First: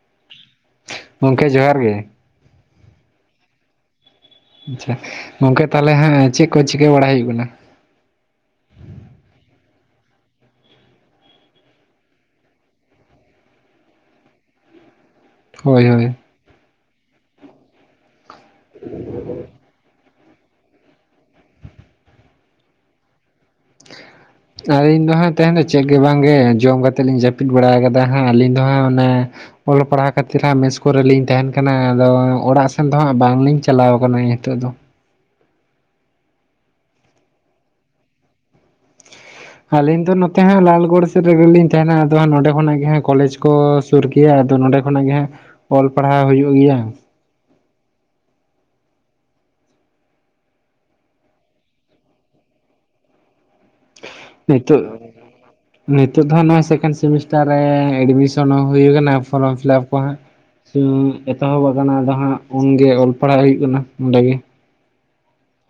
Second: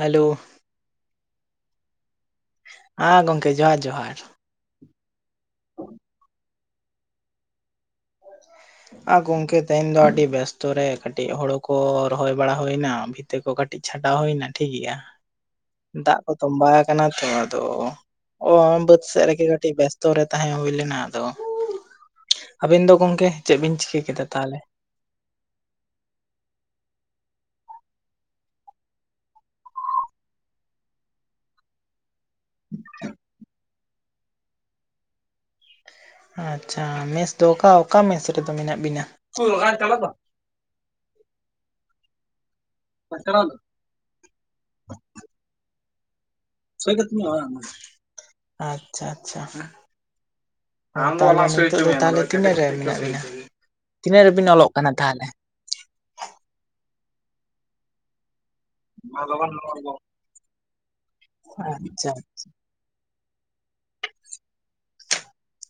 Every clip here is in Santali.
ᱦᱮᱞᱳ ᱜᱚᱢᱠᱮ ᱡᱚᱦᱟᱨ ᱜᱮ᱾ ᱟᱸ ᱜᱚᱢᱠᱮ ᱡᱚᱦᱟᱨ ᱡᱚᱦᱟᱨ᱾ ᱟᱪᱪᱷᱟ ᱜᱚᱝᱠᱮ ᱛᱟᱦᱚᱞᱮ ᱦᱟᱸᱜ ᱪᱮᱫ ᱠᱚ ᱪᱤᱠᱟᱹ ᱵᱟᱲᱟᱭ ᱦᱩᱭᱩᱜ ᱠᱟᱱᱟ? ᱟ ᱜᱚᱢᱠᱮ ᱛᱮᱦᱮᱧ ᱫᱚ ᱟᱹᱰᱤ ᱵᱮᱥᱛᱚ ᱨᱮ ᱠᱟᱹᱴᱤᱡ ᱦᱳᱲᱩ ᱠᱚ ᱨᱚᱦᱚᱭ ᱵᱟᱲᱟ ᱦᱩᱭᱱᱟ, ᱵᱷᱤᱛ ᱛᱟᱹ ᱠᱚ ᱠᱟᱹᱴᱤᱡ ᱪᱷᱟᱴᱟᱣ ᱦᱩᱭ ᱮᱱᱟ ᱴᱷᱤᱠ ᱜᱮᱭᱟ᱾ ᱦᱳᱭ ᱦᱳᱭ ᱫᱟᱜ ᱠᱚ ᱛᱚᱢᱵᱟ ᱟᱠᱟᱱᱟ ᱛᱚ ᱟᱫᱚ ᱚ ᱵᱟᱹᱫᱽ ᱥᱮᱡ ᱨᱮᱜᱮ ᱠᱟᱹᱴᱤᱡ ᱵᱮᱥᱛᱚ ᱨᱮ ᱛᱟᱦᱮᱸ ᱦᱩᱭ ᱞᱮᱱᱟ ᱟᱫᱚ ᱟᱹᱵᱤᱱ ᱫᱚ ᱜᱚᱝᱠᱮ ᱪᱮᱫ ᱵᱤᱱ ᱪᱤᱠᱟᱹ ᱠᱮᱫᱟ ᱛᱟᱦᱚᱞᱮ? ᱦᱚᱭ ᱤᱧ ᱫᱚ ᱦᱟᱸᱜ ᱛᱟᱦᱮᱱ ᱫᱚ ᱪᱮᱫ ᱜᱮ ᱵᱟᱝᱜᱮ ᱡᱚᱢ ᱠᱟᱛᱮᱫ ᱞᱤᱧ ᱡᱟᱹᱯᱤᱫ ᱵᱟᱲᱟ ᱟᱠᱟᱫᱟ ᱦᱟᱸᱜ ᱟᱹᱞᱤᱧ ᱫᱚ ᱦᱟᱸᱜ ᱚᱱᱮ ᱚᱞᱚᱜ ᱯᱟᱲᱦᱟᱣ ᱠᱷᱟᱹᱛᱤᱨ ᱦᱟᱸᱜ ᱢᱮᱥ ᱠᱚᱨᱮ ᱞᱤᱧ ᱛᱟᱦᱮᱱ ᱠᱟᱱᱟ ᱟᱫᱚ ᱚᱲᱟᱜ ᱥᱮᱱ ᱫᱚ ᱦᱟᱸᱜ ᱵᱟᱝᱞᱤᱧ ᱪᱟᱞᱟᱣ ᱠᱟᱱᱟ ᱱᱤᱛᱚᱜ ᱫᱚ᱾ ᱟᱪᱪᱷᱟ ᱢᱮᱥ ᱫᱚ ᱚᱠᱟ ᱚᱠᱟ ᱢᱮᱥ ᱨᱮᱫᱚ ᱢᱮᱱᱟᱜ ᱵᱤᱱᱟ? ᱛᱟᱦᱮᱸ ᱞᱟᱞᱜᱚᱲ ᱥᱮᱫ ᱨᱮᱜᱮᱞᱤᱧ ᱛᱟᱦᱮᱱᱟ ᱟᱫᱚ ᱦᱟᱸᱜ ᱱᱚᱸᱰᱮ ᱠᱷᱚᱱᱟᱜ ᱜᱮ ᱦᱟᱸ ᱠᱚᱞᱮᱡ ᱠᱚ ᱥᱩᱨ ᱜᱮᱭᱟ ᱟᱫᱚ ᱱᱚᱸᱰᱮ ᱠᱷᱚᱱᱟᱜ ᱜᱮ ᱦᱟᱸᱜ ᱚᱞ ᱯᱟᱲᱦᱟᱣ ᱦᱩᱭᱩᱜ ᱜᱮᱭᱟ᱾ ᱟᱪᱪᱷᱟ, ᱟᱪᱪᱷᱟ᱾ [unintelligible] ᱛᱟᱦᱚᱞᱮ ᱛᱤᱱᱟᱹᱜ ᱨᱮ ᱢᱮᱱᱟᱜ ᱵᱤᱱᱟ? ᱛᱤᱱᱟᱹᱜ ᱨᱮᱵᱤᱱ ᱚᱞᱚᱜ ᱱᱤᱛᱚᱜ ᱠᱟᱱᱟ ᱛᱟᱦᱚᱞᱮ? ᱱᱤᱛᱚᱜ ᱫᱚ ᱱᱷᱟᱜ ᱱᱚᱜ-ᱚᱭ ᱥᱮᱠᱮᱱᱰ ᱥᱮᱢᱤᱥᱴᱟᱨ ᱨᱮ ᱮᱰᱢᱤᱥᱚᱱ ᱦᱚᱸ ᱦᱩᱭ ᱟᱠᱟᱱᱟ ᱯᱷᱚᱨᱚᱢ ᱯᱷᱤᱞᱟᱯ ᱠᱚ ᱦᱟᱜ ᱥᱩ ᱮᱛᱚᱦᱚᱵ ᱟᱠᱟᱱᱟ ᱟᱪᱪᱷᱟ ᱟᱫᱚ ᱦᱟᱸᱜ ᱩᱱ ᱠᱷᱚᱡ ᱤᱭᱟᱹ ᱚᱞ ᱯᱟᱲᱦᱟᱜ ᱦᱩᱭᱩᱜ ᱠᱟᱱᱟ ᱚᱸᱰᱮ ᱜᱮ᱾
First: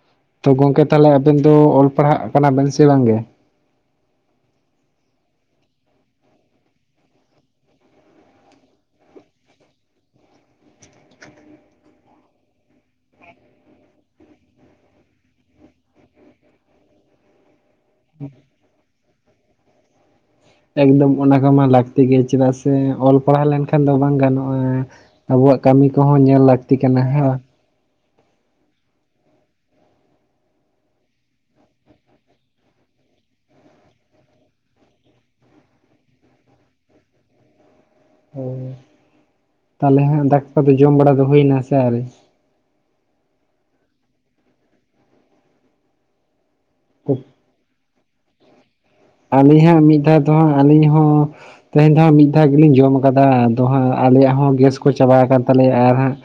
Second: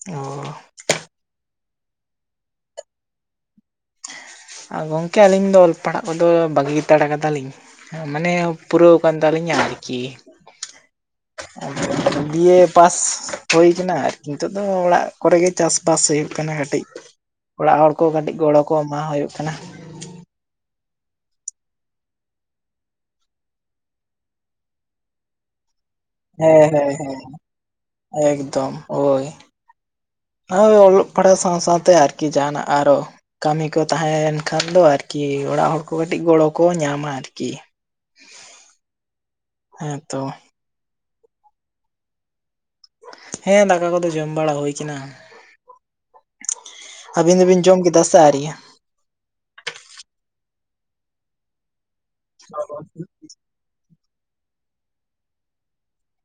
ᱚ ᱛᱚ ᱜᱚᱝᱠᱮ ᱛᱟᱦᱚᱞᱮ ᱟᱵᱮᱱ ᱫᱚ ᱚᱞ ᱯᱟᱲᱦᱟᱜ ᱠᱟᱱᱟ ᱵᱮᱱ ᱥᱮ ᱵᱟᱝ ᱜᱮ? ᱜᱚᱢᱠᱮ ᱟᱹᱞᱤᱧ ᱫᱚ ᱚᱞ ᱯᱟᱲᱦᱟᱜ ᱠᱚᱫᱚ ᱵᱟᱹᱜᱤ ᱦᱟᱛᱟᱲ ᱠᱟᱫᱟᱞᱤᱧ᱾ ᱢᱟᱱᱮ ᱯᱩᱨᱟᱹᱣ ᱠᱟᱱ ᱛᱟᱞᱤᱧᱟ ᱟᱨᱠᱤ᱾ ᱟᱫᱚ ᱵᱤᱭᱮ ᱯᱟᱥ ᱦᱳᱭ ᱠᱟᱱᱟ, ᱟᱨ ᱱᱤᱛᱚᱜ ᱫᱚ ᱚᱲᱟᱜ ᱠᱚᱨᱮᱜ ᱜᱮ ᱪᱟᱥ ᱵᱟᱥ ᱦᱩᱭᱩᱜ ᱠᱟᱱᱟ ᱠᱟᱹᱴᱤᱡ ᱚᱲᱟᱜ ᱦᱚᱲ ᱠᱚ ᱠᱟᱹᱴᱤᱡ ᱜᱚᱲᱚ ᱠᱚ ᱮᱢᱟ ᱦᱩᱭᱩᱜ ᱠᱟᱱᱟ᱾ ᱮᱠᱫᱚᱢ ᱚᱱᱟ ᱠᱚᱢᱟ ᱞᱟᱹᱠᱛᱤ ᱜᱮ ᱪᱮᱫᱟᱜ ᱥᱮ ᱚᱞ ᱯᱟᱲᱦᱟᱣ ᱞᱮᱱᱠᱷᱟᱱ ᱫᱚ ᱵᱟᱝ ᱜᱟᱱᱚᱜᱼᱟ᱾ ᱟᱵᱚᱣᱟᱜ ᱠᱟᱹᱢᱤ ᱠᱚᱦᱚᱸ ᱧᱮᱞ ᱞᱟᱹᱠᱛᱤ ᱦᱮᱸ ᱦᱮᱸ ᱠᱟᱱᱟ ᱦᱮᱸ ᱦᱮ ᱮᱠᱫᱚᱢ ᱳᱭ [inaudible] ᱚᱞᱚᱜ ᱯᱟᱲᱦᱟᱣ ᱥᱟᱶ ᱥᱟᱶᱛᱮ ᱟᱨᱠᱤ ᱡᱟᱦᱟᱱᱟᱜ ᱟᱨᱚ ᱠᱟᱹᱢᱤ ᱠᱚ ᱛᱟᱦᱮᱸᱭᱮᱱ ᱠᱷᱟᱱ ᱫᱚ ᱟᱨᱠᱤ ᱚᱲᱟᱜ ᱦᱚᱲ ᱠᱚ ᱠᱟᱹᱴᱤᱡ ᱜᱚᱲᱚ ᱠᱚ ᱧᱟᱢᱟ ᱟᱨᱠᱤ? ᱚᱻ ᱦᱮᱸ ᱛᱟᱞᱮ ᱛᱚ ᱦᱟᱸᱜ ᱫᱟᱠᱟ ᱠᱚ ᱫᱚ ᱡᱚᱢ ᱵᱟᱲᱟ ᱫᱚ ᱦᱩᱭᱱᱟ ᱥᱮ ᱟᱣᱨᱤ? ᱦᱮᱸ ᱫᱟᱠᱟ ᱠᱚᱫᱚ ᱡᱚᱢ ᱵᱟᱲᱟ ᱦᱩᱭ ᱠᱟᱱᱟ᱾ ᱟᱵᱤᱱ ᱫᱚᱵᱤᱱ ᱡᱚᱢ ᱠᱮᱫᱟ ᱥᱮ ᱟᱹᱨᱤᱭᱟ? ᱟᱹᱞᱤᱧ ᱦᱟᱸᱜ ᱢᱤᱫ ᱫᱷᱟᱣ ᱫᱚ ᱦᱟᱸᱜ ᱟᱹᱞᱤᱧ ᱦᱚᱸ ᱛᱮᱦᱮᱧ ᱫᱚ ᱦᱟᱸᱜ ᱢᱤᱫ ᱫᱷᱟᱣ ᱜᱮᱞᱤᱧ ᱡᱚᱢ ᱟᱠᱟᱫᱟ᱾ ᱟᱫᱚ ᱦᱟᱸᱜ ᱟᱞᱮᱭᱟᱜ ᱦᱚᱸ ᱜᱮᱥ ᱠᱚ ᱪᱟᱵᱟ ᱟᱠᱟᱱ ᱛᱟᱞᱮᱭᱟ ᱟᱨ ᱦᱟᱸᱜ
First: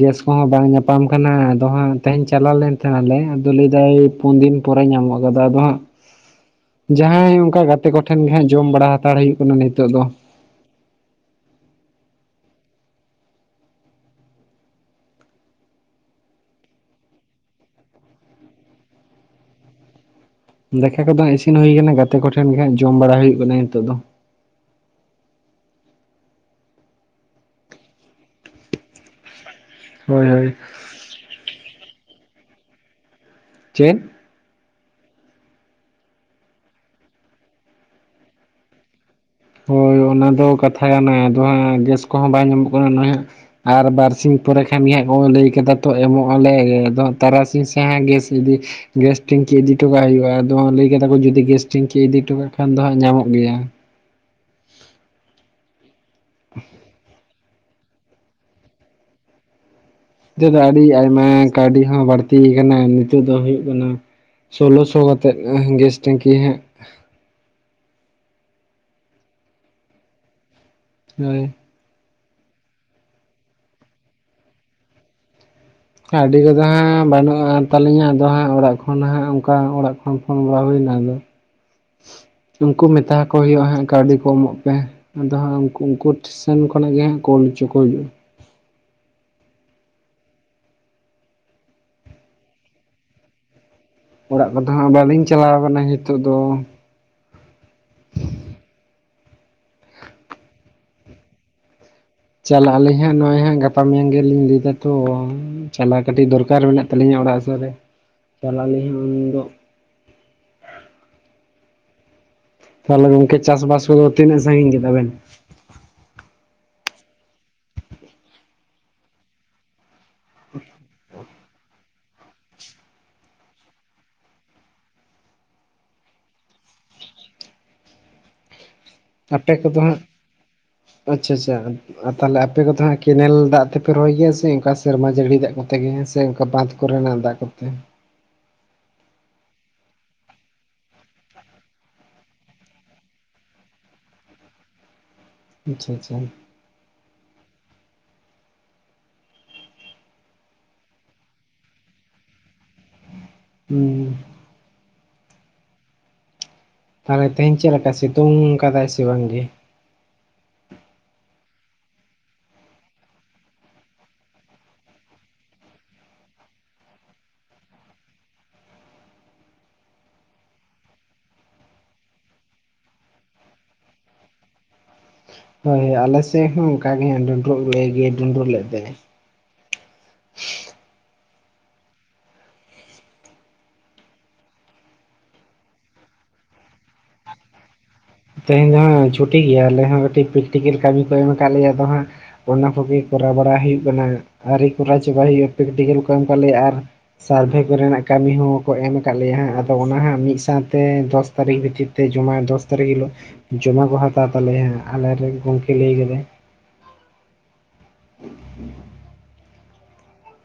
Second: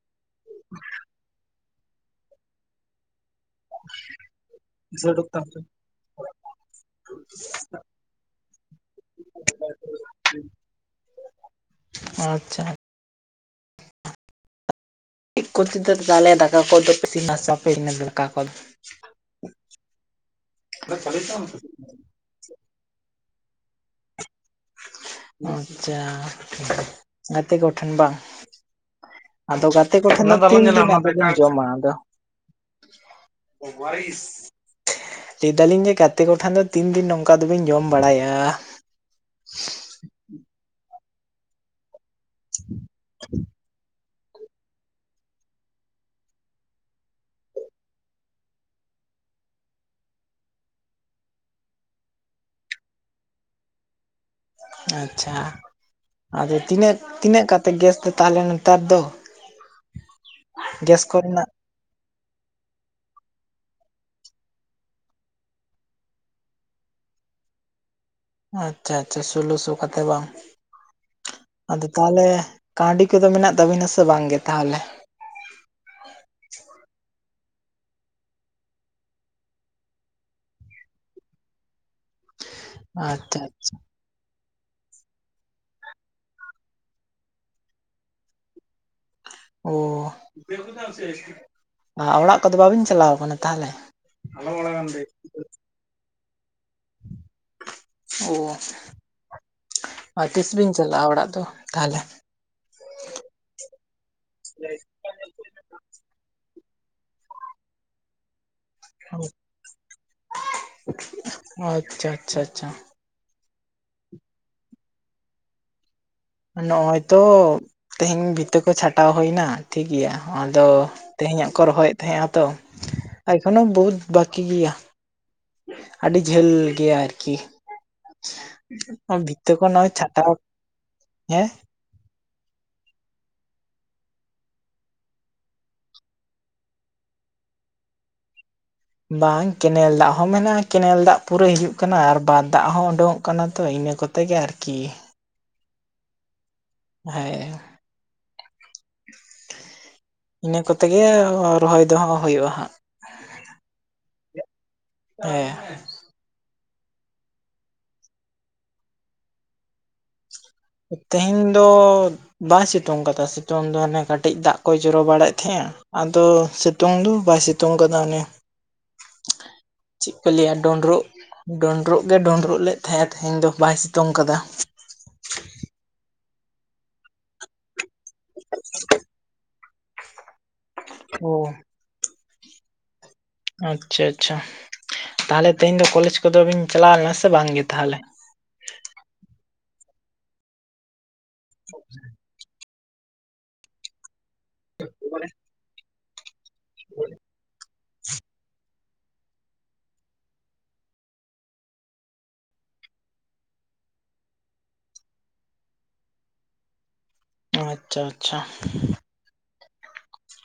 ᱜᱮᱥ ᱠᱚᱦᱚᱸ ᱵᱟᱝ ᱧᱟᱯᱟᱢ ᱠᱟᱱᱟ᱾ ᱟᱫᱚ ᱦᱟᱸᱜ ᱛᱮᱦᱮᱧ ᱪᱟᱞᱟᱣ ᱞᱮᱱ ᱛᱟᱦᱮᱱᱟᱞᱮ᱾ ᱟᱫᱚ ᱞᱟᱹᱭ ᱮᱫᱟ ᱯᱩᱱᱫᱤᱱ ᱯᱚᱨᱮ ᱧᱟᱢᱚᱜ ᱠᱟᱫᱟ᱾ ᱟᱫᱚ ᱦᱟᱸᱜ ᱡᱟᱦᱟᱸᱭ ᱳᱝᱠᱟ ᱜᱟᱛᱮ ᱠᱚᱴᱷᱮᱱ ᱜᱮ ᱦᱟᱸᱜ ᱡᱚᱢ ᱵᱟᱲᱟ ᱦᱟᱛᱟᱲ ᱦᱩᱭᱩᱜ ᱠᱟᱱᱟ ᱱᱤᱛᱚᱜ ᱫᱚ ᱟᱪᱪᱷᱟ, [unintelligible] [inaudible] ᱫᱟᱠᱟ ᱠᱚᱫᱚ ᱤᱥᱤᱱ ᱦᱩᱭ ᱟᱠᱟᱱᱟ᱾ ᱜᱟᱛᱮ ᱠᱚᱴᱷᱮᱱ ᱜᱮ ᱦᱟᱸᱜ ᱡᱚᱢ ᱵᱟᱲᱟ ᱦᱩᱭᱩᱜ ᱠᱟᱱᱟ ᱱᱤᱛᱚᱜ ᱫᱚ᱾ ᱟᱪᱪᱷᱟ ᱜᱟᱛᱮ ᱠᱚᱴᱷᱮᱱ ᱵᱟᱝ? ᱟᱫᱚ ᱜᱟᱛᱮ ᱦᱳᱭ ᱠᱚᱴᱷᱮᱱ ᱫᱚ ᱦᱳᱭ [unintelligible] ᱵᱟ ᱡᱚᱢᱟ ᱟᱫᱚ ᱪᱮᱫ ᱚᱵᱟᱨᱤᱥ, ᱞᱟᱹᱭ ᱫᱟᱞᱤᱧ ᱡᱮ ᱜᱟᱛᱮ ᱠᱚᱴᱷᱮᱱ ᱫᱚ ᱛᱤᱱ ᱫᱤᱱ ᱱᱚᱝᱠᱟ ᱫᱚᱵᱤᱱ ᱡᱚᱢ ᱵᱟᱲᱟᱭᱟ? ᱦᱳᱭ ᱚᱱᱟ ᱫᱚ ᱠᱟᱛᱷᱟ ᱠᱟᱱᱟ ᱟᱫᱚ ᱦᱟᱸᱜ ᱜᱮᱥ ᱠᱚᱦᱚᱸ ᱵᱟᱭ ᱧᱟᱢᱚᱜ ᱠᱟᱱᱟ ᱦᱟᱸᱜ ᱟᱨ ᱵᱟᱨᱥᱤ ᱯᱚᱨᱮ ᱠᱷᱟᱱ ᱜᱮ ᱦᱟᱸᱜ ᱠᱚᱭ ᱞᱟᱹᱭ ᱠᱮᱫᱟ ᱛᱚ ᱮᱢᱚᱜ ᱟᱞᱮ᱾ ᱟᱫᱚ ᱛᱟᱨᱟᱥᱤᱧ ᱥᱮ ᱦᱟᱸᱜ ᱜᱮᱥ ᱤᱫᱤ ᱜᱮᱥ ᱴᱤᱱᱠᱤ ᱤᱫᱤ ᱦᱚᱴᱚ ᱠᱟᱜ ᱦᱩᱭᱩᱜᱼᱟ᱾ ᱟᱫᱚ ᱞᱟᱹᱭ ᱠᱮᱫᱟ ᱠᱚ ᱡᱩᱫᱤ ᱜᱮᱥ ᱴᱤᱱᱠᱤ ᱤᱫᱤ ᱦᱚᱴᱚ ᱠᱟᱜ ᱠᱷᱟᱱ ᱫᱚ ᱦᱟᱸᱜ ᱧᱟᱢᱚᱜ ᱜᱮᱭᱟ᱾ ᱟᱪᱪᱷᱟ ᱟᱫᱚ ᱛᱤᱱᱟᱹᱜ ᱛᱤᱱᱟᱹᱜ ᱠᱟᱛ ᱛᱮ ᱜᱮᱥ ᱫᱚ ᱛᱟᱦᱞᱮ ᱱᱮᱛᱟᱨ ᱫᱚ ᱱᱤᱛᱚᱜ ᱫᱚ ᱟᱹᱰᱤ ᱜᱮᱥ ᱟᱭᱢᱟ ᱠᱚᱨᱮᱱᱟᱜ ᱠᱟᱹᱣᱰᱤ ᱦᱚᱸ ᱵᱟᱹᱲᱛᱤ ᱛᱤᱭ ᱠᱟᱱᱟ ᱱᱤᱛᱳᱜ ᱫᱚ ᱦᱩᱭᱩᱜ ᱠᱟᱱᱟ ᱥᱳᱞᱞᱳ ᱥᱳ ᱠᱟᱛᱮᱜ ᱮᱦ ᱜᱮᱥ ᱴᱮᱝᱠᱤ ᱦᱟᱸᱜ᱾ ᱟᱪᱪᱷᱟ ᱟᱪᱪᱷᱟ ᱥᱳᱞᱞᱳ ᱥᱳ ᱠᱟᱛᱮ ᱵᱟᱝ? ᱦᱳᱭ, ᱟᱫᱚ ᱛᱟᱣᱞᱮ ᱠᱟᱹᱣᱰᱤ ᱠᱚᱫᱚ ᱢᱮᱱᱟᱜ ᱛᱟᱵᱤᱱᱟ ᱥᱮ ᱵᱟᱝ ᱜᱮ ᱛᱟᱦᱚᱞᱮ? ᱚᱱᱠᱟ ᱟᱤᱰᱤ ᱠᱚᱫᱚ ᱦᱟᱸᱜ ᱵᱟᱹᱱᱩᱜᱼᱟᱱ ᱛᱟᱹᱟᱞᱤᱧᱟ᱾ ᱟᱫᱚ ᱦᱟᱸᱜ ᱚᱲᱟᱜ ᱠᱷᱚᱱ ᱦᱟᱸᱜ ᱚᱱᱠᱟ ᱚᱲᱟᱜ ᱠᱷᱚᱱ ᱯᱷᱳᱱ ᱵᱟᱲᱟ ᱦᱩᱭᱱᱟ ᱟᱫᱚ᱾ ᱩᱱᱠᱩ ᱢᱮᱛᱟ ᱠᱚ ᱟᱪᱪᱷᱟ ᱦᱩᱭᱩᱜᱼᱟ ᱟᱪᱪᱷᱟ ᱦᱟᱸᱜ ᱠᱟᱹᱣᱰᱤ ᱠᱚ ᱮᱢᱚᱜ ᱯᱮ᱾ ᱟᱫᱚ ᱦᱟᱸᱜ ᱩᱱ ᱩᱱᱠᱩ ᱥᱮᱱ ᱠᱷᱚᱱᱟᱜ ᱜᱮ ᱦᱟᱸᱜ ᱠᱚᱞ ᱚᱪᱚ ᱠᱚ ᱦᱩᱭᱩᱜᱼᱟ ᱚᱻ ᱟ ᱚᱲᱟᱜ ᱠᱚᱫᱚ ᱵᱟᱵᱤᱱ ᱪᱟᱞᱟᱣ ᱠᱟᱱᱟ ᱛᱟᱦᱚᱞᱮ᱾ ᱚᱲᱟᱜ ᱠᱚᱫᱚ ᱦᱟᱸᱜ ᱵᱟᱹᱞᱤᱧ ᱪᱟᱞᱟᱣ ᱠᱟᱱᱟ ᱱᱤᱛᱚᱜ ᱫᱚ᱾ ᱚᱻ, ᱟᱨ ᱛᱤᱥ ᱵᱤᱱ ᱪᱟᱞᱟᱜᱼᱟ ᱚᱲᱟᱜ ᱫᱚ ᱛᱟᱦᱞᱮ? ᱪᱟᱞᱟᱜ ᱟᱹᱞᱤᱧ ᱦᱟᱸᱜ ᱱᱚᱜᱼᱚᱭ ᱦᱟᱸᱜ ᱜᱟᱯᱟ ᱢᱮᱭᱟᱝ ᱜᱮᱞᱤᱧ ᱞᱟᱹᱭ ᱫᱟ ᱛᱚ᱾ ᱪᱟᱞᱟ ᱠᱟᱹᱴᱤᱡ ᱫᱚᱨᱠᱟᱨ ᱢᱮᱱᱟᱜ ᱛᱟᱞᱤᱧᱟ ᱚᱲᱟᱜ ᱥᱮᱜ ᱨᱮ ᱪᱟᱞᱟᱜ ᱟᱹᱞᱤᱧ ᱦᱚᱸ᱾ [unintelligible] ᱟᱪᱪᱷᱟ ᱟᱪᱪᱷᱟ ᱟᱪᱪᱷᱟ ᱛᱟᱦᱚᱞᱮ ᱜᱚᱢᱠᱮ ᱪᱟᱥᱵᱟᱥ ᱠᱚᱫᱚ ᱛᱤᱱᱟᱹᱜ ᱥᱟᱺᱜᱤᱧ ᱜᱮᱫᱟᱵᱮᱱ? ᱱᱚᱜᱚᱭ ᱛᱚ ᱛᱮᱦᱮᱧ ᱵᱷᱤᱛᱟᱹ ᱠᱚ ᱪᱷᱟᱴᱟᱣ ᱦᱩᱭ ᱮᱱᱟ ᱴᱷᱤᱠ ᱜᱮᱭᱟ ᱴᱷᱤᱠ ᱜᱮᱭᱟ᱾ ᱟᱫᱚ ᱛᱮᱦᱮᱧᱟᱜ ᱠᱚ ᱨᱚᱦᱚᱭᱮᱫ ᱛᱟᱦᱮᱸᱼᱟ ᱛᱚ, ᱮᱠᱷᱚᱱᱚ ᱵᱚᱦᱩᱛ ᱵᱟᱠᱤ ᱜᱮᱭᱟ᱾ ᱟᱹᱰᱤ ᱡᱷᱟᱹᱞ ᱜᱮᱭᱟ ᱟᱨᱠᱤ ᱵᱷᱤᱛᱟᱹ ᱟᱯᱮ ᱠᱚ ᱠᱚᱫᱚ ᱱᱚᱜ-ᱚᱭ ᱦᱟᱸᱜ ᱪᱷᱟᱴᱟᱣ ᱟᱪᱪᱷᱟ ᱦᱮᱸ ᱪᱷᱟ, ᱟᱨ ᱛᱟᱦᱚᱞᱮ ᱟᱯᱮ ᱠᱚᱫᱚ ᱦᱟᱜ ᱠᱮᱱᱮᱞ ᱫᱟᱜ ᱛᱮᱯᱮ ᱨᱚᱦᱚᱭ ᱜᱮᱭᱟ ᱥᱮ ᱚᱱᱠᱟ ᱥᱮᱨᱢᱟ ᱡᱟᱹᱲᱤ ᱫᱟᱜ ᱠᱚᱛᱮ ᱜᱮ ᱥᱮ ᱠᱟ ᱵᱟᱸᱫᱷ ᱠᱚ ᱠᱚᱨᱮᱱᱟᱜ ᱫᱟᱜ ᱠᱚᱛᱮ ᱵᱟᱝ ᱠᱮᱱᱮᱞ ᱫᱟᱜ ᱦᱚᱸ ᱢᱮᱱᱟᱜᱼᱟ᱾ ᱠᱮᱱᱮᱞ ᱫᱟᱜ ᱯᱩᱨᱟᱹ ᱦᱤᱡᱩᱜ ᱠᱟᱱᱟ ᱟᱨ ᱵᱟᱫᱽ ᱫᱟᱜ ᱦᱚᱸ ᱩᱰᱩᱝᱚᱜ ᱠᱟᱱᱟ᱾ ᱛᱚ ᱤᱱᱟᱹ ᱠᱚᱛᱮ ᱛᱮᱜᱮ ᱟᱨᱠᱤ ᱟᱪᱪᱷᱟ ᱟᱪᱪᱷᱟ ᱦᱮᱸ ᱤᱱᱟᱹ ᱠᱚᱛᱮ ᱜᱮ ᱨᱚᱦᱚᱭ ᱫᱚ ᱦᱟᱸᱜ ᱦᱳᱭᱳᱜᱼᱟ᱾ ᱦᱩᱸ, ᱦᱮᱸ ᱦᱮᱸ, ᱛᱟᱦᱚᱞᱮ ᱛᱮᱦᱮᱧ ᱪᱮᱫ ᱞᱮᱠᱟ ᱥᱤᱛᱩᱝ ᱠᱟᱫᱟᱭ ᱥᱮ ᱵᱟᱝᱜᱮ? ᱛᱮᱦᱮᱧ ᱫᱚ ᱵᱟᱭ ᱥᱤᱛᱩᱝ ᱠᱟᱫᱟ ᱥᱤᱛᱩᱝ ᱫᱚ ᱦᱟᱱᱮ ᱠᱟᱹᱴᱤᱡ ᱫᱟᱜ ᱠᱚᱭ ᱡᱚᱨᱚ ᱵᱟᱲᱟᱭᱮᱫ ᱛᱟᱦᱮᱸᱜᱼᱟ ᱟᱫᱚ ᱥᱤᱛᱩᱝ ᱫᱚ ᱵᱟᱭ ᱥᱤᱛᱩᱝ ᱠᱟᱫᱟ ᱚᱱᱮ [unintelligible] ᱪᱮᱫ ᱠᱚ ᱞᱟᱹᱭᱟ ᱰᱳᱸᱰᱨᱳᱜ ᱰᱩᱸᱰᱨᱩᱜ ᱜᱮ ᱰᱩᱸᱰᱨᱩᱜ ᱞᱮᱫ ᱛᱟᱦᱮᱸ ᱛᱮᱦᱮᱧ ᱫᱚ ᱵᱟᱭ ᱥᱤᱛᱩᱝ ᱠᱟᱫᱟ [unintelligible] ᱦᱳᱭ ᱦᱳᱭ ᱟᱞᱮ ᱥᱮᱫ ᱦᱚᱸ ᱚᱱᱠᱟᱜᱮ ᱰᱩᱸᱰᱨᱩᱜ ᱞᱮ ᱰᱩᱸᱰᱩᱜ ᱞᱮᱫ ᱛᱟᱦᱮᱸ ᱚ ᱟᱪᱪᱷᱟ ᱟᱪᱪᱷᱟ ᱛᱟᱦᱚᱞᱮ ᱛᱮᱦᱮᱧ ᱫᱚ ᱠᱚᱞᱮᱡᱽ ᱠᱚᱫᱚ ᱵᱤᱱ ᱪᱟᱞᱟᱣ ᱞᱮᱱᱟ ᱥᱮ ᱵᱟᱝᱜᱮ ᱛᱟᱦᱚᱞᱮ? ᱛᱮᱦᱮᱧ ᱫᱚ ᱦᱟᱸᱜ ᱪᱷᱩᱴᱤ ᱜᱮᱭᱟ ᱟᱞᱮ ᱦᱚᱸ ᱠᱟᱹᱴᱤᱡ ᱯᱨᱮᱠᱴᱤᱠᱮᱞ ᱠᱟᱹᱢᱤ ᱠᱚ ᱮᱢ ᱠᱟᱫ ᱞᱮᱭᱟ ᱟᱫᱚ ᱦᱟᱸᱜ ᱚᱱᱟ ᱠᱚᱜᱮ ᱠᱚᱨᱟᱣ ᱵᱟᱲᱟ ᱦᱩᱭᱩᱜ ᱠᱟᱱᱟ ᱟᱨᱨᱤ ᱠᱚᱨᱟᱣ ᱪᱟᱵᱟᱭ ᱦᱩᱭᱩᱜᱼᱟ, ᱯᱨᱮᱠᱴᱤᱠᱮᱞ ᱠᱚ ᱮᱢ ᱠᱟᱜ ᱞᱮᱭᱟ ᱟᱨ ᱥᱟᱨᱵᱷᱮ ᱠᱚᱨᱮᱱᱟᱜ ᱠᱟᱹᱢᱤ ᱦᱚᱸᱠᱚ ᱮᱢ ᱟᱠᱟᱫ ᱞᱮᱭᱟ ᱦᱟᱸᱜ ᱟᱫᱚ ᱚᱱᱟ ᱦᱟᱸᱜ ᱢᱤᱫ ᱥᱟᱶᱛᱮ ᱫᱚᱥ ᱛᱟᱹᱨᱤᱠᱷ ᱵᱷᱤᱛᱤᱨ ᱛᱮ ᱡᱚᱢᱟᱭ ᱫᱚᱥ ᱛᱟᱨᱤᱠ ᱦᱤᱞᱳᱜ ᱡᱚᱢᱟ ᱠᱚ ᱦᱟᱛᱟᱣ ᱛᱟᱞᱮᱭᱟ ᱦᱮ ᱟᱞᱮᱨᱮ ᱜᱚᱝᱠᱮ ᱞᱟᱹᱭ ᱠᱮᱫᱟᱭ᱾ ᱟᱪᱪᱷᱟ ᱟᱪᱪᱷᱟ᱾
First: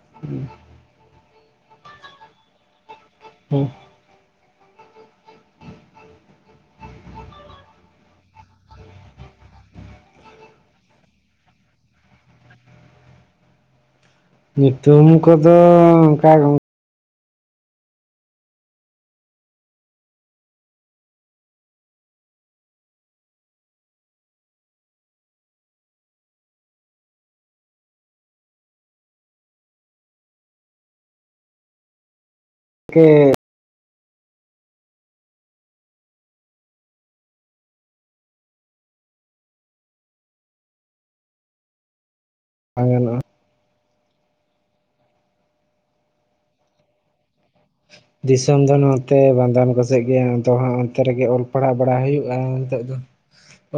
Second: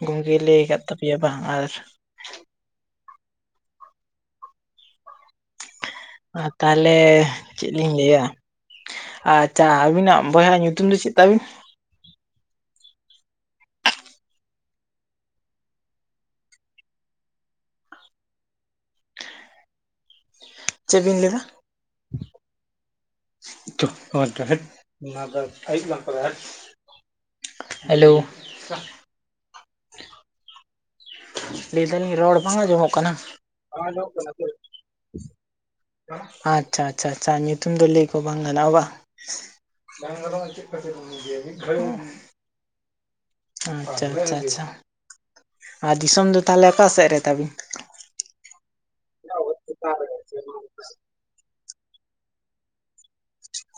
ᱜᱚᱝᱠᱮ ᱞᱟᱹᱭ ᱟᱠᱟᱫ ᱛᱟᱯᱮᱭᱟ ᱵᱟᱝ ᱟᱨ ᱦᱮᱸ ᱛᱟᱦᱚᱞᱮ ᱪᱮᱫ ᱞᱤᱧ ᱞᱟᱹᱭᱟ ᱟᱪᱪᱷᱟ ᱟᱹᱵᱤᱱᱟᱜ ᱵᱚᱭᱦᱟ ᱧᱩᱛᱩᱢ ᱫᱚ ᱪᱮᱫ ᱛᱟᱵᱤᱱ? ᱧᱩᱛᱩᱢ ᱠᱚᱫᱚ ᱚᱱᱠᱟ ᱪᱮᱫ ᱵᱤᱱ ᱞᱟᱹᱭᱫᱟ [inaudible] ᱱᱚᱣᱟ ᱫᱚ ᱟᱹᱭᱩᱵ ᱞᱟᱝ ᱠᱚᱨᱟᱣ-ᱟ ᱼᱼ ᱦᱮᱞᱳ ᱞᱟᱹᱭ ᱫᱟᱞᱤᱧ ᱨᱚᱲ ᱵᱟᱝ ᱟᱸᱡᱚᱢᱚᱜ ᱜᱚᱢᱠᱮ ᱠᱟᱱᱟ, ᱵᱟᱝ ᱟᱸᱡᱚᱢᱚᱜ ᱠᱟᱱᱟ ᱟᱪᱪᱷᱟ ᱟᱪᱪᱷᱟ ᱧᱩᱛᱩᱢ ᱫᱚ ᱞᱟᱹᱭ ᱠᱚ ᱵᱟᱝ ᱜᱟᱱᱚᱜᱼᱟ ᱵᱟᱝ? ᱵᱟᱝ ᱜᱟᱱᱚᱜ ᱪᱮᱫ ᱠᱷᱟᱹᱛᱤᱨ ᱩᱱᱤ ᱞᱟᱹᱭ ᱟᱵᱤᱱ [inaudible] ᱟᱪᱪᱷᱟ ᱟᱪᱪᱷᱟ ᱟᱪᱷᱟ ᱟᱨ ᱫᱤᱥᱚᱢ ᱫᱚ ᱛᱟᱦᱚᱞᱮ ᱚᱠᱟ ᱥᱮᱫ ᱨᱮ ᱛᱟᱵᱤᱱ ᱫᱤᱥᱚᱢ ᱫᱚ ᱱᱚᱛᱮ ᱵᱟᱝᱜᱟᱞ ᱠᱚᱥᱮᱫ ᱜᱮ ᱟᱫᱚ ᱦᱟᱸᱜ ᱚᱱᱛᱮ ᱨᱮᱜᱮ ᱚᱞ ᱯᱟᱲᱦᱟᱣ ᱯᱟᱲᱦᱟᱣ ᱵᱟᱲᱟ ᱦᱩᱭᱩᱜᱼᱟ ᱱᱤᱛᱚᱜ ᱫᱚ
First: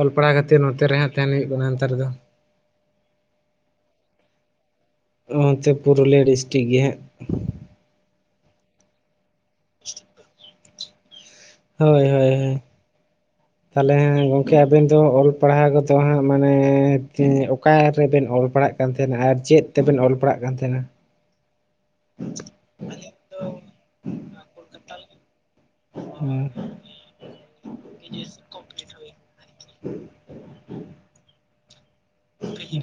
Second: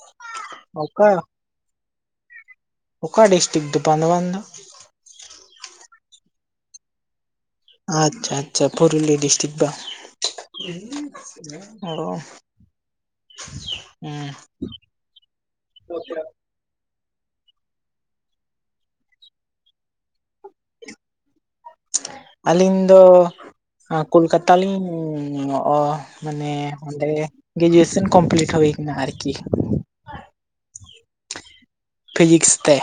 ᱚᱞ ᱯᱟᱲᱦᱟᱣ ᱠᱷᱟᱹᱛᱤᱨ ᱱᱚᱛᱮ ᱨᱮᱦᱚᱸ ᱚᱠᱟ ᱛᱟᱦᱮᱱ ᱦᱩᱭᱩᱜ ᱠᱟᱱᱟ ᱱᱮᱛᱟᱨ ᱫᱚ ᱚᱠᱟ ᱰᱤᱥᱴᱤᱠ ᱫᱚ ᱵᱟᱸᱱᱫᱣᱟᱱ ᱫᱚ ᱱᱚᱱᱚᱛᱮ ᱯᱩᱨᱩᱞᱤᱭᱟᱹ ᱰᱤᱥᱴᱤᱠ ᱜᱮ ᱦᱟᱸᱜ ᱟᱪᱪᱷᱟ ᱟᱪᱪᱷᱟ ᱯᱩᱨᱩᱞᱤᱭᱟᱹ ᱰᱤᱥᱴᱤᱠ ᱵᱟᱝ ᱦᱳᱭ ᱚ ᱦᱳᱭ ᱛᱟᱦᱞᱮ ᱦᱮᱸ ᱜᱚᱢᱠᱮ ᱟᱵᱮᱱ ᱫᱚ ᱚᱞ ᱯᱟᱲᱦᱟᱣ ᱜᱚᱫᱚ ᱦᱟᱸᱜ ᱢᱟᱱᱮ ᱢᱟᱱᱮ ᱚᱠᱟᱨᱮᱵᱮᱱ ᱚᱞ ᱯᱟᱲᱟᱜ ᱠᱟᱱ ᱛᱟᱦᱮᱱᱟ ᱟᱨ ᱪᱮᱫ ᱛᱮᱵᱮᱱ ᱚᱞ ᱯᱟᱲᱦᱟᱜ ᱠᱟᱱ ᱛᱟᱦᱮᱱᱟ ᱟᱹᱞᱤᱧ ᱫᱚ ᱠᱳᱞᱠᱟᱛᱟ ᱞᱤᱧ ᱢᱟᱱᱮ ᱚᱸᱰᱮ ᱜᱨᱮᱡᱩᱩᱭᱮᱥᱚᱱ ᱠᱚᱢᱯᱞᱤᱴ ᱦᱩᱭ ᱠᱟᱱᱟ ᱟᱨᱠᱤ [inaudible] ᱯᱷᱤᱡᱤᱠᱥ ᱛᱮ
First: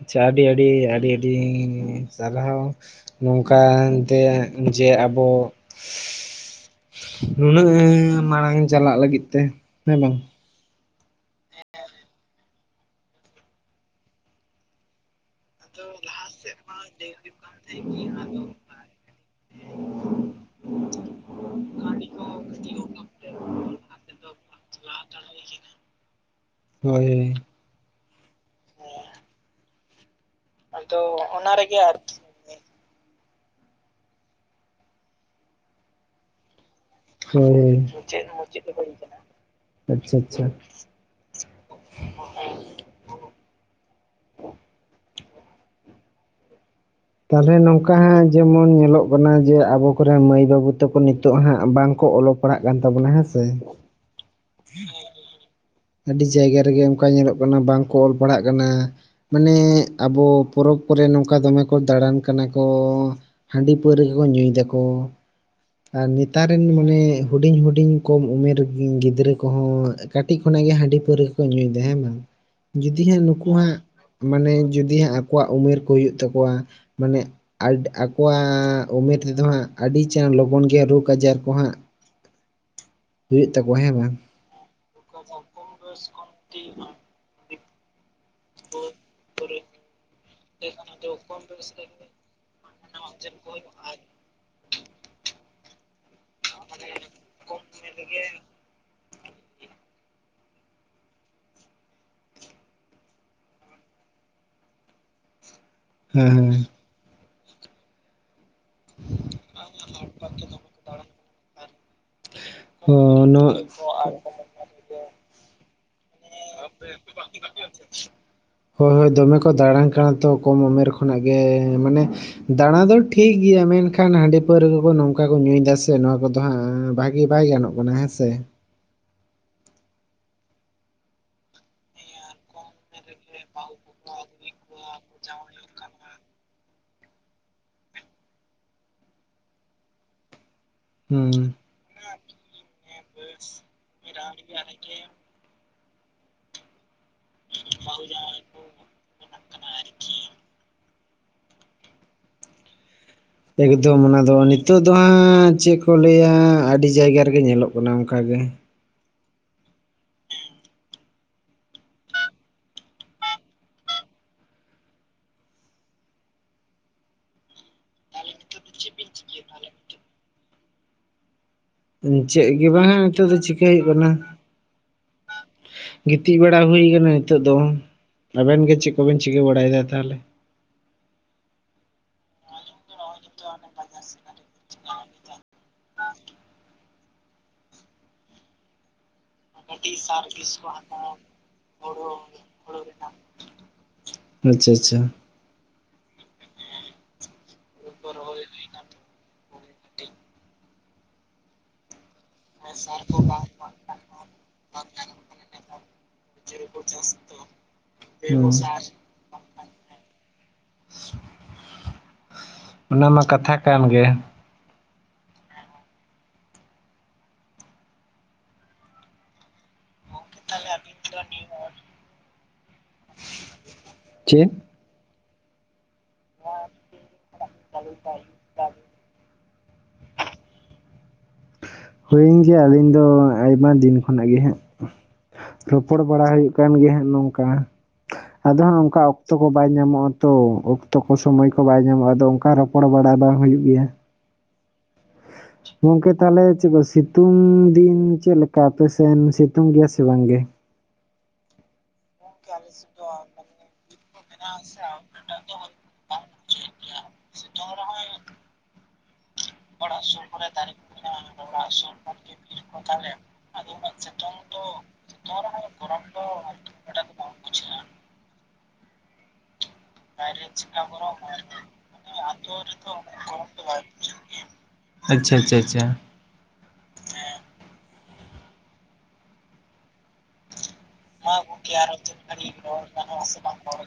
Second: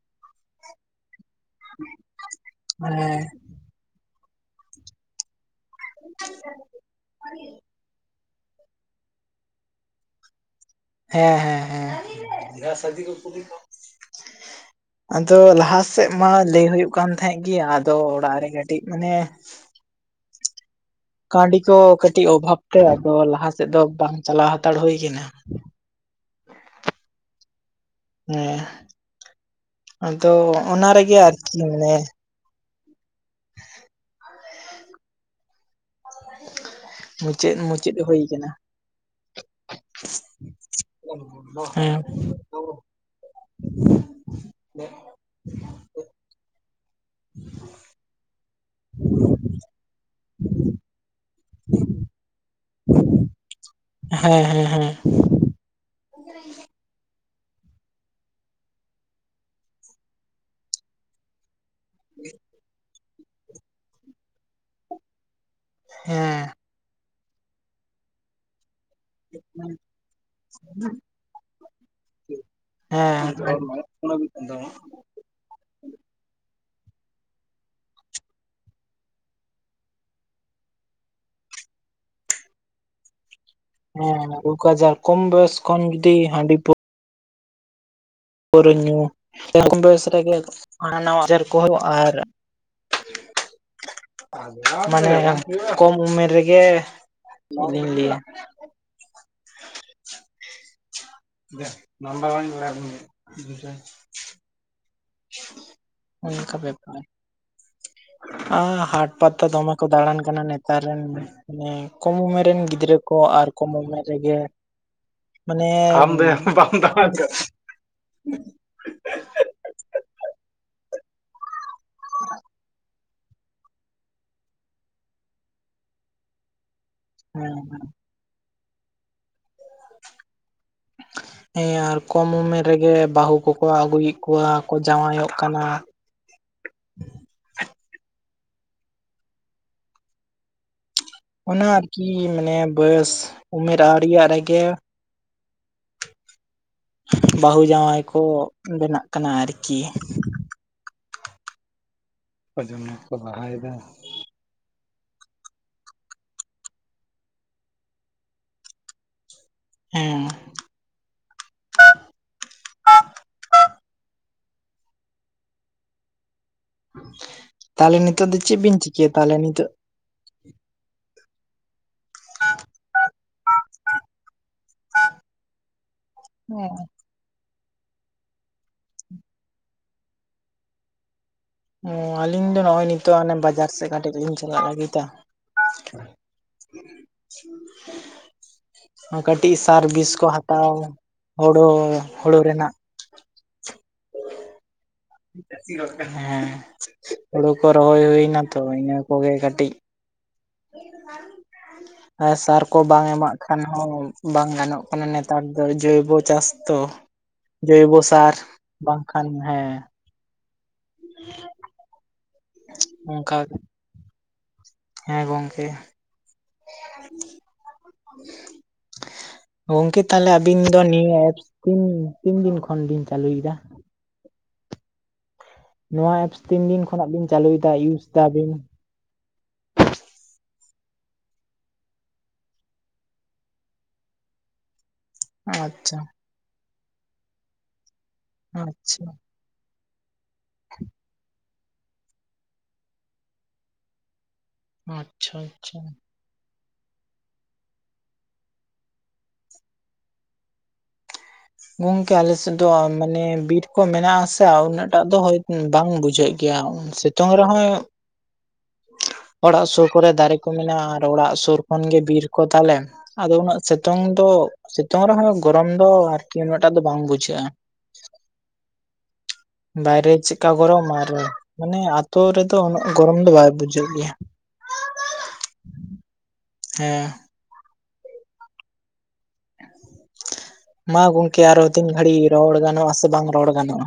ᱟᱪᱪᱷᱟ ᱟᱹᱰᱤ ᱟᱹᱰᱤ ᱟᱹᱰᱤ ᱟᱹᱰᱤ ᱦᱮᱸ ᱥᱟᱨᱦᱟᱣ ᱦᱮᱸ ᱱᱚᱝᱠᱟ ᱮᱱᱛᱮ ᱡᱮ ᱟᱵᱚ ᱱᱩᱱᱟᱹᱜ ᱢᱟᱲᱟᱝ ᱪᱟᱞᱟᱜ ᱞᱟᱹᱜᱤᱫ ᱛᱮ ᱦᱮᱸ ᱵᱟᱝ ᱦᱮᱸ ᱦᱮᱸ ᱦᱮᱸ ᱟᱫᱚ ᱞᱟᱦᱟ ᱥᱮᱫ ᱢᱟ ᱞᱟᱹᱭ ᱦᱩᱭᱩᱜ ᱠᱟᱱ ᱛᱟᱦᱮᱸᱫ ᱜᱮ ᱟᱫᱚ ᱚᱲᱟᱜ ᱨᱮ ᱠᱟᱹᱴᱤᱡ ᱢᱟᱱᱮ [unintelligible] ᱠᱟᱹᱣᱰᱤ ᱠᱚ ᱠᱟᱹᱴᱤᱡ ᱚᱵᱷᱟᱵ ᱛᱮ ᱟᱫᱚ ᱞᱟᱦᱟ ᱥᱮᱫ ᱫᱚ ᱵᱟᱝ ᱪᱟᱞᱟᱣ ᱦᱟᱛᱟᱲ ᱦᱩᱭ ᱠᱟᱱᱟ ᱦᱳᱭ ᱦᱮᱸ ᱟᱫᱚ ᱚᱱᱟ ᱨᱮᱜᱮ ᱟᱨᱠᱤ ᱢᱟᱱᱮ [unintelligible] ᱦᱳᱭ ᱦᱩᱭ ᱢᱩᱪᱟᱹᱫ ᱫᱚ ᱠᱟᱱᱟ ᱢᱩᱪᱟᱹᱫ ᱦᱳᱭ ᱠᱟᱱᱟ, ᱟᱪᱪᱷᱟ ᱟᱪᱪᱷᱟ ᱦᱮᱸ ᱛᱟᱦᱚᱞᱮ ᱱᱚᱝᱠᱟ ᱦᱟᱸᱜ ᱡᱮᱢᱚᱱ ᱧᱮᱞᱚᱜ ᱠᱟᱱᱟ ᱡᱮ ᱟᱵᱚ ᱠᱚ ᱢᱟᱹᱭ ᱵᱟᱹᱵᱩ ᱛᱟᱠᱚ ᱱᱤᱛᱚᱜ ᱦᱟᱸᱜ ᱵᱟᱝᱠᱚ ᱚᱞᱚᱜ ᱯᱟᱲᱦᱟᱜ ᱠᱟᱱ ᱛᱟᱵᱚᱱᱟ ᱦᱮᱸ ᱥᱮ ᱦᱮᱸ ᱦᱮᱸ ᱦᱮᱸ ᱟᱹᱰᱤ ᱡᱟᱭᱜᱟ ᱨᱮᱜᱮ ᱚᱱᱠᱟ ᱧᱮᱞᱚᱜ ᱠᱟᱱᱟ ᱵᱟᱝᱠᱚ ᱚᱞᱚᱜ ᱯᱟᱲᱦᱟᱜ ᱠᱟᱱᱟ ᱢᱟᱱᱮ ᱟᱵᱚ ᱯᱚᱨᱚᱵᱽ ᱠᱚᱨᱮ ᱱᱚᱝᱠᱟ ᱫᱚᱢᱮ ᱠᱚ ᱫᱟᱬᱟᱱ ᱠᱟᱱᱟ ᱠᱚ ᱦᱟᱺᱰᱤ ᱯᱟᱹᱣᱨᱟᱹ ᱠᱚᱠᱚ ᱧᱩᱭ ᱫᱟᱠᱚ ᱟᱨ ᱱᱮᱛᱟᱨ ᱨᱮᱱ ᱢᱟᱱᱮ ᱦᱩᱰᱤᱧ ᱦᱩᱰᱤᱧ ᱠᱚᱢ ᱩᱢᱮᱨ ᱜᱤᱫᱽᱨᱟᱹ ᱠᱚᱦᱚᱸ ᱠᱟᱹᱴᱤᱡ ᱱᱟᱹᱭ ᱜᱮ ᱦᱟᱺᱰᱤ ᱯᱟᱹᱣᱨᱟᱹ ᱠᱚ ᱧᱩᱭᱫᱟ ᱦᱮᱸ ᱵᱟᱝ ᱡᱩᱫᱤ ᱦᱮᱸ ᱦᱟᱸᱜ ᱱᱩᱠᱩ ᱦᱮᱸ ᱦᱟᱸᱜ ᱢᱟᱱᱮ ᱡ ᱡᱩᱫᱤ ᱦᱟᱸᱜ ᱟᱠᱚᱣᱟᱜ ᱩᱢᱮᱨ ᱠᱚ ᱦᱩᱭᱩᱜ ᱛᱟᱠᱚᱣᱟ ᱢᱟᱱᱮ ᱟᱰ ᱟᱠᱚᱣᱟᱜ ᱩᱢᱮᱨ ᱛᱮᱫᱚ ᱦᱟᱸᱜ ᱟᱹᱰᱤ ᱪᱟᱬ ᱞᱚᱜᱚᱱ ᱜᱮ ᱨᱳᱜᱽ ᱟᱡᱟᱨ ᱠᱚ ᱦᱟᱸᱜ [unintelligible] ᱦᱩᱭᱩᱜ ᱛᱟᱠᱚᱣᱟ ᱦᱮᱸ ᱵᱟᱝ ᱦᱮᱸ ᱨᱳᱜᱽ ᱟᱡᱟᱨ ᱠᱚᱢ ᱵᱚᱭᱚᱥ ᱠᱷᱚᱱ ᱡᱩᱫᱤ ᱦᱟᱺᱰᱤ ᱯᱟᱹᱣᱼᱼ ᱯᱟᱹᱣᱨᱟᱹ ᱧᱩ ᱥᱮ ᱠᱚᱢ ᱵᱚᱭᱚᱥ ᱨᱮᱜᱮ ᱦᱟᱱᱟ ᱱᱟᱣᱟ ᱟᱡᱟᱨ ᱠᱚ ᱦᱩᱭᱩᱜ-ᱟ ᱟᱨ [inaudible] ᱢᱟᱱᱮ ᱠᱚᱢ ᱩᱢᱮᱨ ᱨᱮᱜᱮ ᱪᱮᱫᱞᱤᱧ ᱞᱟᱹᱭᱟ [inaudible] ᱦᱮᱸ ᱦᱮᱸ [unintelligible] ᱟ ᱦᱟᱴ ᱯᱟᱟᱛ ᱫᱚ ᱫᱚᱢᱮ ᱠᱚ ᱫᱟᱬᱟᱱ ᱠᱟᱱᱟ ᱱᱮᱛᱟᱨ ᱨᱮᱱ ᱢᱟᱱᱮ ᱠᱚᱢ ᱩᱢᱮᱨ ᱨᱮᱱ ᱜᱤᱫᱽᱨᱟᱹ ᱠᱚ ᱦᱚᱸ ᱟᱨ ᱱᱚᱣᱟ ᱠᱚᱢ ᱩᱢᱮᱨ ᱨᱮᱜᱮ ᱢᱟᱱᱮᱡ ᱱ [unintelligible] ᱦᱳᱭ ᱦᱳᱭ ᱫᱚᱢᱮ ᱠᱚ ᱫᱟᱬᱟᱱ ᱠᱟᱱᱟ ᱛᱚ ᱠᱚᱢ ᱩᱢᱮᱨ ᱠᱷᱚᱱᱟᱜ ᱜᱮ ᱢᱟᱱᱮ ᱫᱟᱬᱟ ᱫᱚ ᱴᱷᱤᱠ ᱜᱮᱭᱟ ᱢᱮᱱᱠᱷᱟᱱ ᱦᱟᱺᱰᱤ ᱯᱟᱹᱣᱨᱟᱹ ᱠᱚᱠᱚ ᱱᱚᱝᱠᱟ ᱠᱚ ᱧᱩᱭᱮᱫᱫᱟ ᱥᱮ ᱱᱚᱣᱟ ᱠᱚᱫᱚ ᱦᱟᱸᱜ ᱵᱷᱟᱜᱤ ᱵᱟᱭ ᱜᱟᱱᱚᱜ ᱠᱟᱱᱟ ᱦᱮᱸ ᱥᱮ ᱦᱮᱸ ᱟᱨ ᱠᱚᱢ ᱩᱢᱮᱨ ᱨᱮᱜᱮ ᱵᱟᱹᱦᱩ ᱠᱚᱠᱚ ᱟᱹᱜᱩᱭᱮᱫ ᱠᱚᱣᱟ ᱠᱚ ᱡᱟᱶᱟᱭᱚᱜ ᱠᱟᱱᱟ ᱦᱩᱸ ᱚᱱᱟ ᱟᱨᱠᱤ ᱢᱟᱱᱮ ᱵᱚᱭᱮᱥ ᱩᱢᱮᱨ ᱟᱣᱨᱤᱭᱟᱜ ᱨᱮᱜᱮ ᱵᱟᱹᱦᱩ ᱡᱟᱶᱟᱭ ᱠᱚ ᱵᱮᱱᱟᱜ ᱠᱟᱱᱟ ᱟᱨᱠᱤ ᱟᱡᱚᱢᱟ ᱮᱠᱫᱚᱢ ᱚᱱᱟ ᱫᱚ ᱩᱱᱤ ᱱᱤᱛᱚᱜ ᱫᱚ ᱦᱟᱸᱜ ᱪᱮᱫ ᱠᱚ ᱞᱟᱹᱭᱟ ᱟᱹᱰᱤ ᱡᱟᱭᱜᱟ ᱨᱮᱜᱮ ᱧᱮᱞᱚᱜ ᱠᱟᱱᱟ ᱚᱱᱠᱟᱜᱮ ᱦᱮᱸ ᱛᱟᱦᱚᱞᱮ ᱱᱤᱛᱚᱜ ᱫᱚ ᱪᱮᱫ ᱵᱤᱱ ᱪᱤᱠᱮᱭᱟ ᱛᱟᱦᱞᱮ ᱱᱤᱛᱚᱜ ᱪᱮᱫ ᱜᱮ ᱵᱟᱝ ᱱᱤᱛᱚᱜᱜ ᱫᱚ ᱪᱤᱠᱠᱟ ᱦᱩᱭᱩᱜ ᱠᱟᱱᱟ ᱜᱤᱛᱤᱡ ᱵᱟᱲᱟ ᱦᱩᱭ ᱟᱠᱟᱱᱟ ᱱᱤᱛᱚᱜ ᱫᱚ ᱟᱵᱮᱱ ᱜᱮ ᱪᱮᱫ ᱠᱚᱵᱮᱱ ᱪᱤᱠᱟᱹ ᱵᱟᱲᱟᱭᱮᱫᱟ ᱛᱟᱦᱚᱞᱮ ᱚ ᱟᱹᱞᱤᱧ ᱫᱚ ᱱᱚᱜᱼᱚᱭ ᱱᱤᱛᱚᱜ ᱵᱟᱡᱟᱨ ᱥᱮᱫ ᱠᱟᱹᱴᱤᱡ ᱞᱤᱧ ᱪᱟᱞᱟᱜ ᱞᱟᱹᱜᱤᱫᱟ [unintelligible] ᱠᱟᱹᱴᱤᱡ ᱥᱟᱨᱵᱷᱤᱥ ᱠᱚ ᱦᱟᱛᱟᱣ ᱦᱳᱲᱳ ᱦᱩᱲᱩᱳ ᱨᱮᱱᱟᱜ ᱟᱪᱪᱷᱟ ᱟᱪᱪᱷᱟ ᱦᱮᱸ ᱦᱩᱲᱩ ᱠᱚ ᱨᱚᱦᱚᱭ ᱦᱩᱭᱱᱟ ᱛᱚ ᱤᱱᱟᱹ ᱠᱚᱜᱮ ᱠᱟᱹᱴᱤᱡ ᱥᱟᱨ ᱠᱚ ᱵᱟᱝ ᱮᱢᱟᱜ ᱠᱷᱟᱱ ᱦᱚᱸ ᱵᱟᱝ ᱜᱟᱱᱚᱜ ᱠᱟᱱᱟ ᱱᱮᱛᱟᱨ ᱫᱚ ᱡᱚᱭᱵᱚ ᱪᱟᱥ ᱛᱚ ᱡᱚᱭᱵᱚ ᱥᱟᱨ ᱦᱩᱸ ᱵᱟᱝ ᱠᱷᱟᱱ ᱦᱮᱸ [unintelligible] ᱚᱱᱟ ᱢᱟ ᱚᱱᱠᱟ ᱠᱟᱛᱷᱟ ᱠᱟᱱ ᱜᱮ ᱦᱮᱸ ᱜᱚᱢᱠᱮ [unintelligible] ᱜᱚᱝᱠᱮ ᱛᱟᱦᱚᱞᱮ ᱟᱹᱵᱤᱱ ᱫᱚ ᱱᱤᱭᱟᱹ ᱮᱯᱥ ᱵᱤᱱ ᱛᱤᱱ ᱫᱤᱱ ᱠᱷᱚᱱ ᱵᱤᱱ ᱪᱟᱹᱞᱩᱭᱮᱫᱟ ᱪᱮᱫ ᱱᱚᱣᱟ ᱮᱯᱥ ᱛᱤᱱ ᱫᱤᱱ ᱠᱷᱚᱱᱟᱜ ᱵᱤᱱ ᱪᱟᱹᱞᱩᱭᱮᱫᱟ ᱤᱭᱩᱡ ᱮᱫᱟ ᱵᱤᱱ ᱦᱩᱭᱮᱱ ᱜᱮᱭᱟ ᱟᱹᱞᱤᱧ ᱫᱚ ᱟᱭᱢᱟ ᱫᱤᱱ ᱠᱷᱚᱱᱟᱜ ᱜᱮ ᱦᱟᱸᱜ ᱟᱪᱪᱷᱟ ᱨᱚᱯᱚᱲ ᱵᱟᱲᱟ ᱦᱩᱭᱩᱜ ᱠᱟᱱ ᱜᱮ ᱦᱟᱸᱜ ᱱᱚᱝᱠᱟ ᱟᱫᱚ ᱦᱟᱸᱜ ᱱᱚᱚᱱᱠᱟ ᱟᱪᱪᱷᱟ ᱚᱠᱛᱚ ᱠᱚ ᱵᱟᱭ ᱧᱟᱢᱚᱜᱼᱟ ᱛᱚ ᱚᱠᱛᱚ ᱠᱚ ᱥᱚᱢᱚᱭ ᱠᱚ ᱵᱟᱭ ᱧᱟᱢᱚᱜᱼᱟ ᱟᱫᱚ ᱚᱱᱠᱟ ᱨᱚᱯᱚᱲ ᱵᱟᱲᱟ ᱵᱟᱝ ᱦᱩᱭᱩᱜ ᱜᱮᱭᱟ ᱟᱪᱪᱷᱟ ᱟᱪᱪᱷᱟ ᱜᱚᱝᱠᱮ ᱛᱟᱦᱚᱞᱮ ᱪᱮᱫ ᱠᱚ ᱥᱤᱛᱩᱝ ᱫᱤᱱ ᱪᱮᱫ ᱞᱮᱠᱟ ᱟᱯᱮᱥᱮᱱ ᱥᱤᱛᱩᱝ ᱜᱮᱭᱟ ᱥᱮ ᱵᱟᱝ ᱜᱮ ᱜᱚᱝᱠᱮ ᱟᱞᱮᱥᱮᱫ ᱫᱚ ᱢᱟᱱᱮ ᱵᱤᱨ ᱠᱚ ᱢᱮᱱᱟᱜ ᱟᱥᱮ ᱩᱱᱟᱹᱜ ᱴᱟᱜ ᱫᱚ ᱵᱟᱝ ᱵᱩᱡᱷᱟᱹᱜ ᱜᱮᱭᱟ ᱥᱤᱛᱩᱝ ᱨᱮᱦᱚᱸ [unintelligible] [unintelligible] ᱚᱲᱟᱜ ᱥᱩᱨ ᱠᱚᱨᱮ ᱫᱟᱨᱮ ᱠᱚ ᱢᱮᱱᱟᱜᱼᱟ ᱟᱨ ᱚᱲᱟᱜ ᱥᱩᱨ ᱠᱷᱚᱱᱜᱮᱵᱤᱨ ᱠᱚ ᱛᱟᱞᱮ ᱟᱫᱚ ᱩᱱᱟᱹᱜ ᱥᱤᱛᱩᱝ ᱫᱚ ᱥᱤᱛᱩᱝ ᱨᱮᱦᱚᱸ ᱜᱚᱨᱚᱢ ᱫᱚ ᱟᱨᱠᱤ ᱩᱱᱟᱹᱜᱴᱟᱜ ᱫᱚ ᱵᱟᱝ ᱵᱩᱡᱷᱟᱹᱜᱼᱟ [unintelligible] ᱵᱟᱭᱨᱮ ᱪᱮᱫᱠᱟ ᱜᱚᱨᱚᱢ ᱟᱨ ᱢᱟᱱᱮ ᱟᱛᱳ ᱨᱮᱫᱚ ᱩᱱᱟᱹᱜ ᱜᱚᱨᱚᱢ ᱫᱚ ᱵᱟᱭ ᱵᱩᱡᱷᱟᱹᱜ ᱜᱮᱭᱟ ᱟᱪᱪᱷᱟ ᱟᱪᱪᱷᱟ ᱟᱪᱪᱷᱟ ᱦᱮᱸ ᱢᱟ ᱜᱚᱝᱠᱮ ᱟᱨᱚ ᱛᱤᱱ ᱜᱷᱟᱹᱲᱤᱡ ᱨᱚᱲ ᱜᱟᱱᱚᱜ-ᱟ ᱥᱮ ᱵᱟᱝ ᱨᱚᱲ ᱜᱟᱱᱚᱜᱼᱟ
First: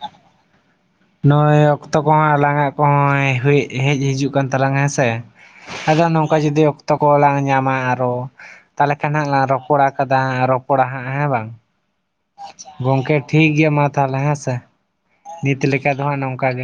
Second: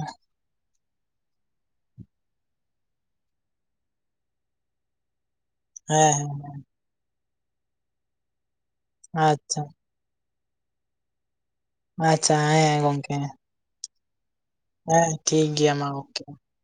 ᱱᱚᱜᱼᱚᱭ ᱚᱠᱛᱚ ᱠᱚᱦᱚᱸ ᱟᱞᱟᱝᱼᱜ ᱠᱚᱦᱚᱸ ᱦᱩᱭ ᱦᱮᱡ ᱦᱤᱡᱩᱜ ᱠᱟᱱ ᱛᱟᱞᱟᱝᱟ ᱦᱮᱸ ᱥᱮ ᱟᱫᱚ ᱦᱮᱸ ᱱᱚᱝᱠᱟ ᱡᱩᱫᱤ ᱚᱠᱛᱚ ᱠᱚ ᱞᱟᱝ ᱧᱟᱢᱟ ᱟᱨᱚ ᱛᱟᱦᱚᱞᱮ ᱠᱷᱟᱱ ᱦᱟᱸᱜ ᱞᱟᱝ ᱟᱪᱪᱷᱟ ᱨᱚᱯᱚᱲᱟ ᱠᱟᱫᱟ ᱨᱚᱯᱚᱲᱟ ᱦᱟᱸᱜ ᱦᱮᱸ ᱵᱟᱝ ᱟᱪᱪᱷᱟ ᱦᱮᱸ ᱜᱚᱝᱠᱮ ᱜᱚᱢᱠᱮ ᱴᱷᱤᱠ ᱜᱮᱭᱟ ᱢᱟ ᱛᱟᱦᱚᱞᱮ ᱦᱮᱸ ᱥᱮ ᱦᱮᱸ ᱴᱷᱤᱠ ᱱᱤᱛ ᱜᱮᱭᱟ ᱢᱟ ᱞᱮᱠᱟ ᱫᱚ ᱦᱟᱸᱜ ᱜᱚᱝᱠᱮ ᱱᱚᱝᱠᱟ ᱜᱮ